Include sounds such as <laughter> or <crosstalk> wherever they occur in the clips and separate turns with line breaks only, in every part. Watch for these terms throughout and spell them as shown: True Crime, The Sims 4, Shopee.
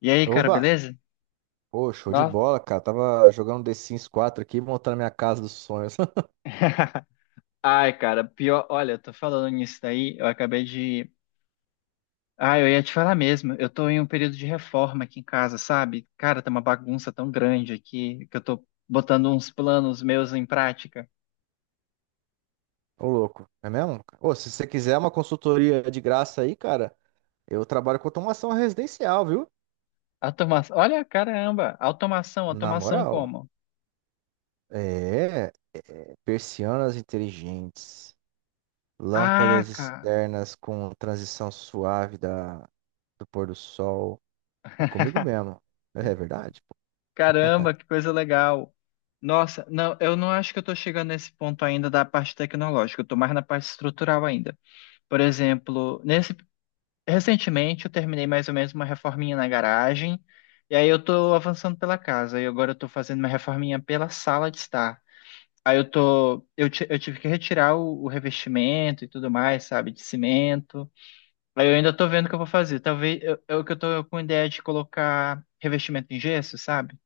E aí, cara,
Oba!
beleza?
Pô, show de
Nossa.
bola, cara. Tava jogando The Sims 4 aqui, montando minha casa dos sonhos. <laughs>
<laughs> Ai, cara, pior. Olha, eu tô falando nisso daí, eu acabei de. Ah, eu ia te falar mesmo. Eu tô em um período de reforma aqui em casa, sabe? Cara, tá uma bagunça tão grande aqui que eu tô botando uns planos meus em prática.
Ô, louco. É mesmo, cara? Ô, se você quiser uma consultoria de graça aí, cara, eu trabalho com automação residencial, viu?
Automação. Olha, caramba, automação,
Na
automação
moral.
como?
É, persianas inteligentes,
Ah,
lâmpadas
cara.
externas com transição suave da, do pôr do sol. É comigo
<laughs>
mesmo. É verdade?
Caramba, que coisa legal. Nossa, não, eu não acho que eu estou chegando nesse ponto ainda da parte tecnológica, eu estou mais na parte estrutural ainda. Por exemplo, nesse recentemente eu terminei mais ou menos uma reforminha na garagem, e aí eu tô avançando pela casa, e agora eu tô fazendo uma reforminha pela sala de estar. Aí eu tô, eu, ti- eu tive que retirar o revestimento e tudo mais, sabe, de cimento. Aí eu ainda tô vendo o que eu vou fazer. Talvez eu tô com ideia de colocar revestimento em gesso, sabe?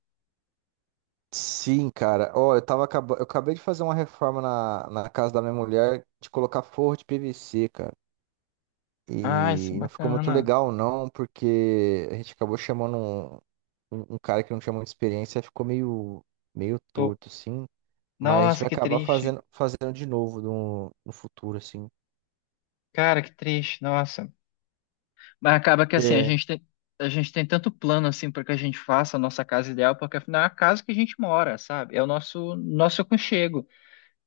Sim, cara. Ó, eu tava eu acabei de fazer uma reforma na casa da minha mulher de colocar forro de PVC, cara.
Ah, isso é
E não ficou muito
bacana.
legal, não, porque a gente acabou chamando um cara que não tinha muita experiência, ficou meio, meio
Tô,
torto, assim. Mas a gente
nossa,
vai
que
acabar
triste.
fazendo de novo no futuro, assim.
Cara, que triste. Nossa. Mas acaba que assim,
É.
a gente tem tanto plano assim para que a gente faça a nossa casa ideal, porque afinal é a casa que a gente mora, sabe? É o nosso nosso aconchego.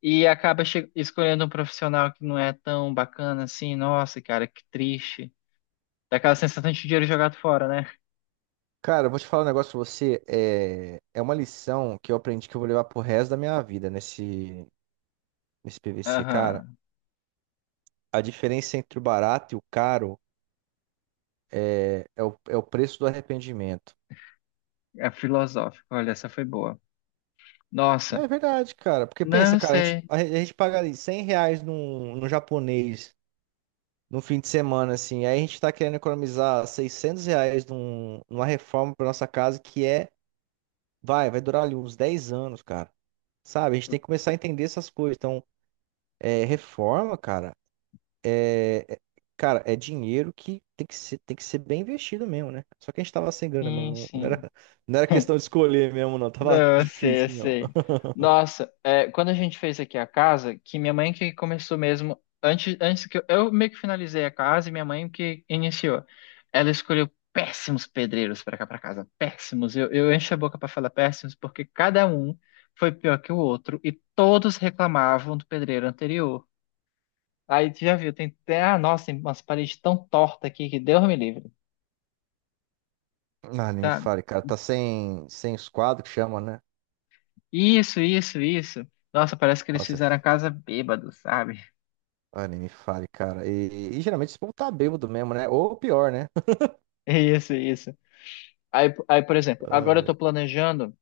E acaba che- escolhendo um profissional que não é tão bacana assim, nossa, cara, que triste. Dá aquela sensação de dinheiro jogado fora, né?
Cara, eu vou te falar um negócio pra você. É, é uma lição que eu aprendi que eu vou levar pro resto da minha vida nesse PVC, cara.
Aham.
A diferença entre o barato e o caro. É o preço do arrependimento.
É filosófico. Olha, essa foi boa. Nossa.
É verdade, cara. Porque pensa,
Não
cara, a gente,
sei.
a gente paga ali R$ 100 num japonês no fim de semana, assim. Aí a gente tá querendo economizar R$ 600 num, numa reforma pra nossa casa que é, vai durar ali uns 10 anos, cara. Sabe? A gente tem que começar a entender essas coisas. Então, é, reforma, cara, é, é- cara, é dinheiro que tem que ser bem investido mesmo, né? Só que a gente tava sem grana mesmo.
Sim,
Não, não
sim.
era, <laughs> não era questão
<laughs>
de escolher mesmo, não. Tava
Não, eu sei, eu
difícil, mesmo.
sei. Nossa, é, quando a gente fez aqui a casa, que minha mãe que começou mesmo, antes que eu meio que finalizei a casa e minha mãe que iniciou. Ela escolheu péssimos pedreiros para cá para casa, péssimos. Eu encho a boca para falar péssimos porque cada um foi pior que o outro e todos reclamavam do pedreiro anterior. Aí tu já viu, tem até, ah, nossa, tem umas paredes tão tortas aqui que Deus me livre,
Ah, nem me
sabe?
fale, cara. Tá sem os quadros que chama, né?
Isso. Nossa, parece que eles
Nossa,
fizeram a casa bêbado, sabe?
ah, nem me fale, cara. E geralmente esse povo tá bêbado mesmo, né? Ou pior, né?
Isso. Aí, por exemplo, agora eu
Ah,
tô planejando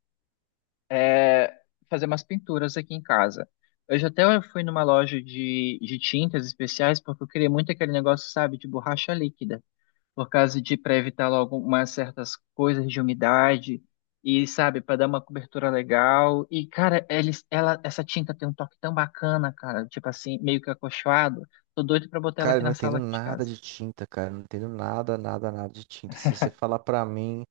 é, fazer umas pinturas aqui em casa. Hoje até eu fui numa loja de tintas especiais porque eu queria muito aquele negócio, sabe, de borracha líquida, por causa de para evitar logo umas certas coisas de umidade e, sabe, para dar uma cobertura legal. E, cara, ela, essa tinta tem um toque tão bacana, cara, tipo assim, meio que acolchoado. Tô doido pra botar ela
cara,
aqui
eu não
na
entendo
sala de
nada
casa.
de tinta, cara. Eu não entendo nada, nada, nada de tinta. Se você falar pra mim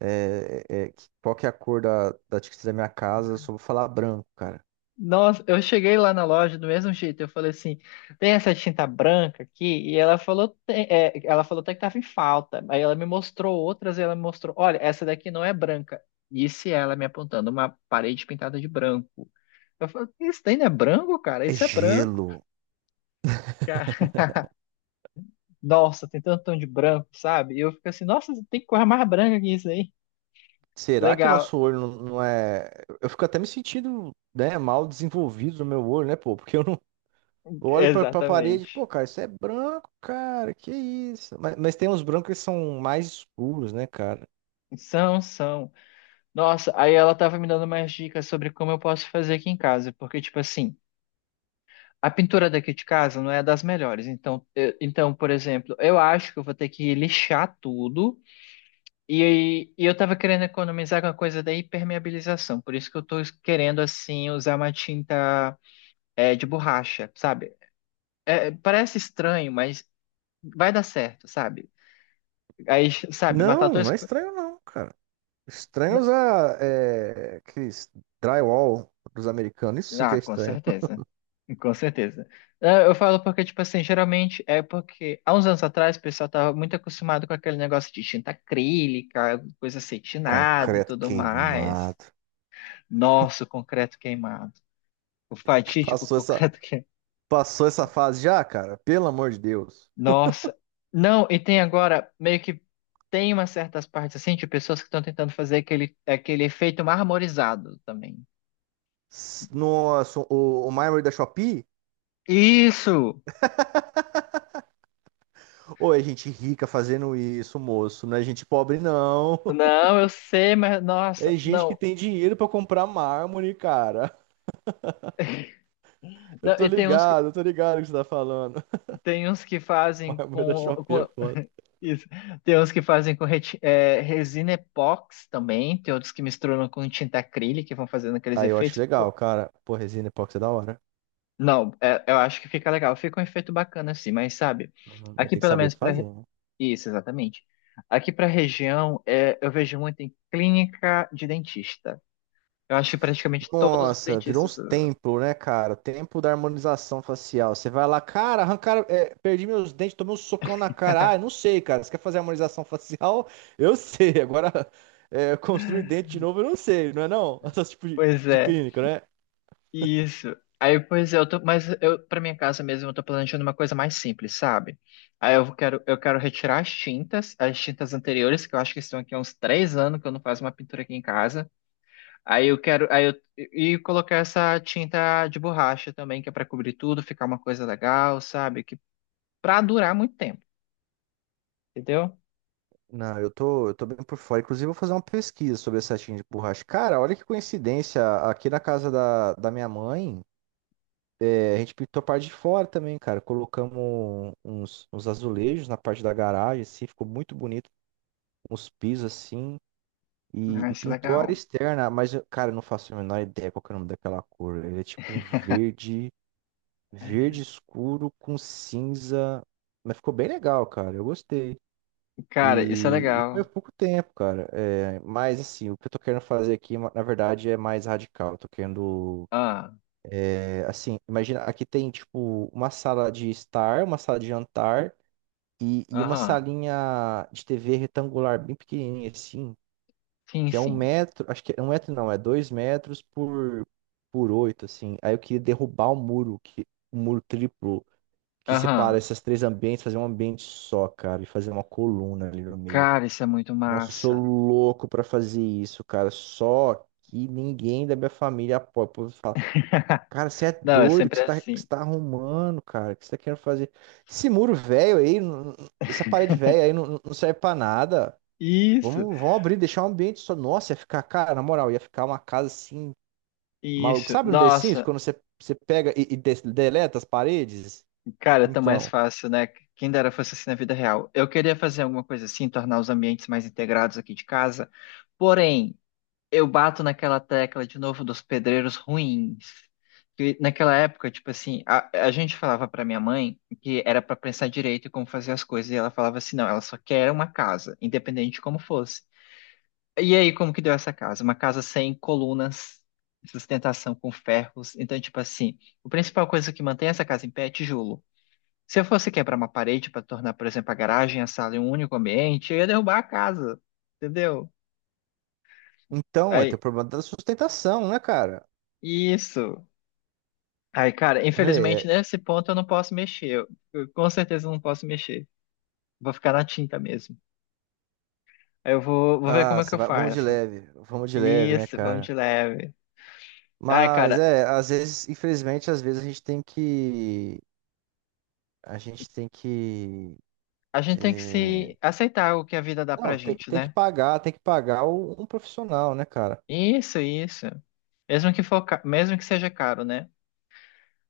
qual que é a cor da tinta da minha casa, eu só vou falar branco, cara.
Nossa, eu cheguei lá na loja do mesmo jeito. Eu falei assim: tem essa tinta branca aqui? E ela falou, "Tem", é, ela falou até que tava em falta. Aí ela me mostrou outras e ela me mostrou: olha, essa daqui não é branca. Disse ela me apontando uma parede pintada de branco. Eu falei: isso daí não é branco, cara?
É
Isso é branco,
gelo.
cara. <laughs> Nossa, tem tanto tom de branco, sabe? E eu fico assim: nossa, tem coisa mais branca que isso aí.
Será que
Legal,
nosso olho não, não é. Eu fico até me sentindo, né, mal desenvolvido no meu olho, né, pô? Porque eu não.
<laughs>
Eu olho pra
exatamente.
parede, pô, cara, isso é branco, cara, que isso? Mas tem uns brancos que são mais escuros, né, cara?
São, são. Nossa, aí ela tava me dando mais dicas sobre como eu posso fazer aqui em casa, porque, tipo assim, a pintura daqui de casa não é das melhores. Então, então, por exemplo, eu acho que eu vou ter que lixar tudo. E, e eu tava querendo economizar com a coisa da impermeabilização, por isso que eu tô querendo, assim, usar uma tinta de borracha, sabe? É, parece estranho, mas vai dar certo, sabe? Aí, sabe, matar
Não,
todas.
não é estranho não, cara. Estranho usar é, aqueles drywall dos americanos, isso sim que
Ah,
é
com
estranho.
certeza. Com certeza. É, eu falo porque, tipo assim, geralmente é porque há uns anos atrás o pessoal tava muito acostumado com aquele negócio de tinta acrílica, coisa acetinada e
Concreto
tudo mais.
queimado.
Nossa, o concreto queimado. O fatídico <laughs>
Passou essa,
concreto queimado.
passou essa fase já, cara? Pelo amor de Deus.
Nossa. Não, e tem agora, meio que tem umas certas partes assim de pessoas que estão tentando fazer aquele efeito marmorizado também.
Nossa, o mármore da Shopee?
Isso!
Ou é gente rica fazendo isso, moço? Não é gente pobre, não. <laughs>
Não, eu sei, mas
É
nossa,
gente que
não.
tem dinheiro pra comprar mármore, cara.
Não, e tem uns
Eu tô ligado o que você tá falando.
Tem uns que
<laughs> Mas
fazem
mas da chope é foda.
isso. Tem uns que fazem com resina epox também, tem outros que misturam com tinta acrílica e vão fazendo aqueles
Aí eu acho
efeitos.
legal,
Pô,
cara. Pô, resina epóxi é da hora.
não, é- eu acho que fica legal, fica um efeito bacana assim, mas sabe,
Uhum. Mas
aqui
tem que
pelo
saber
menos para
fazer, né?
isso, exatamente. Aqui para a região, é, eu vejo muito em clínica de dentista. Eu acho que praticamente todos os
Nossa, virou
dentistas.
uns templos, né, cara? Templo da harmonização facial. Você vai lá, cara, arrancaram, é, perdi meus dentes, tomei um socão na cara. Ah, eu não sei, cara. Você quer fazer harmonização facial? <laughs> Eu sei. Agora, é, construir dente de novo, eu não sei, não é não? <laughs> Essas tipo de,
Pois
de
é.
clínica, né?
Isso. Aí, pois é, eu tô, mas eu para minha casa mesmo eu tô planejando uma coisa mais simples, sabe? Aí eu quero retirar as tintas anteriores que eu acho que estão aqui há uns 3 anos que eu não faço uma pintura aqui em casa. Aí eu quero aí eu e colocar essa tinta de borracha também que é para cobrir tudo, ficar uma coisa legal, sabe? Que para durar muito tempo, entendeu?
Não, eu tô bem por fora. Inclusive, eu vou fazer uma pesquisa sobre essa tinta de borracha. Cara, olha que coincidência. Aqui na casa da minha mãe, é, a gente pintou a parte de fora também, cara. Colocamos uns azulejos na parte da garagem, assim, ficou muito bonito. Uns pisos, assim. E,
Ah,
e
isso é
pintou a área
legal.
externa, mas, eu- cara, eu não faço a menor ideia qual que é o nome daquela cor. Ele é tipo um verde, verde escuro com cinza. Mas ficou bem legal, cara. Eu gostei.
Cara, isso é
E foi há
legal.
pouco tempo, cara. É, mas, assim, o que eu tô querendo fazer aqui, na verdade, é mais radical. Eu tô querendo.
Ah,
É, assim, imagina, aqui tem, tipo, uma sala de estar, uma sala de jantar e uma
aham.
salinha de TV retangular, bem pequenininha, assim,
Sim,
que é um
sim.
metro. Acho que é 1 metro, não, é 2 metros por 8, assim. Aí eu queria derrubar o muro triplo que separa
Aham.
esses três ambientes, fazer um ambiente só, cara, e fazer uma coluna ali no meio.
Cara, isso é muito
Nossa, eu sou
massa.
louco pra fazer isso, cara. Só que ninguém da minha família apoia. O povo fala,
<laughs>
cara, você é
Não, é
doido, o que
sempre
você tá, o que você
assim.
tá arrumando, cara? O que você tá querendo fazer? Esse muro velho aí, essa parede velha aí não serve pra nada.
Isso,
Vamos abrir, deixar um ambiente só. Nossa, ia ficar, cara, na moral, ia ficar uma casa assim, maluco.
isso.
Sabe no The Sims,
Nossa,
quando você pega deleta as paredes?
cara, tão mais
Então,
fácil, né? Quem dera fosse assim na vida real. Eu queria fazer alguma coisa assim, tornar os ambientes mais integrados aqui de casa. Porém, eu bato naquela tecla de novo dos pedreiros ruins. Que naquela época, tipo assim, a gente falava pra minha mãe que era pra pensar direito em como fazer as coisas, e ela falava assim, não, ela só quer uma casa, independente de como fosse. E aí, como que deu essa casa? Uma casa sem colunas, sustentação com ferros. Então, tipo assim, a principal coisa que mantém essa casa em pé é tijolo. Se eu fosse quebrar uma parede para tornar, por exemplo, a garagem, a sala em um único ambiente, eu ia derrubar a casa, entendeu?
então, é, ter o
Aí,
problema da sustentação, né, cara?
isso. Aí, cara, infelizmente
É,
nesse ponto eu não posso mexer. Eu com certeza não posso mexer. Vou ficar na tinta mesmo. Aí vou ver como
Ah,
é que eu faço.
vamos de leve, né,
Isso, vamos
cara?
de leve. Ai,
Mas
cara,
é, às vezes, infelizmente, às vezes a gente tem que, a gente tem que,
a gente tem que
é,
se aceitar o que a vida dá
não,
pra gente, né?
tem que pagar um profissional, né, cara?
Isso, isso. Mesmo que for, mesmo que seja caro, né?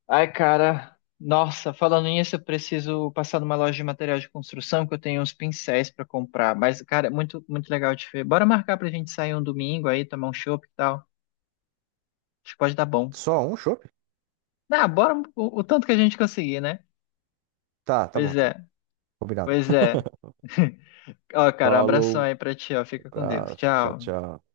Ai, cara, nossa, falando nisso, eu preciso passar numa loja de material de construção que eu tenho uns pincéis pra comprar. Mas, cara, é muito legal de ver. Bora marcar pra gente sair um domingo aí, tomar um chopp e tal. Acho que pode dar bom.
Só um chopp?
Ah, bora um, o tanto que a gente conseguir, né?
Tá, tá bom,
Pois
então,
é,
combinado.
pois é. <laughs> Ó, cara, um abração
Falou,
aí pra ti, ó. Fica com Deus.
abraço, tchau,
Tchau.
tchau.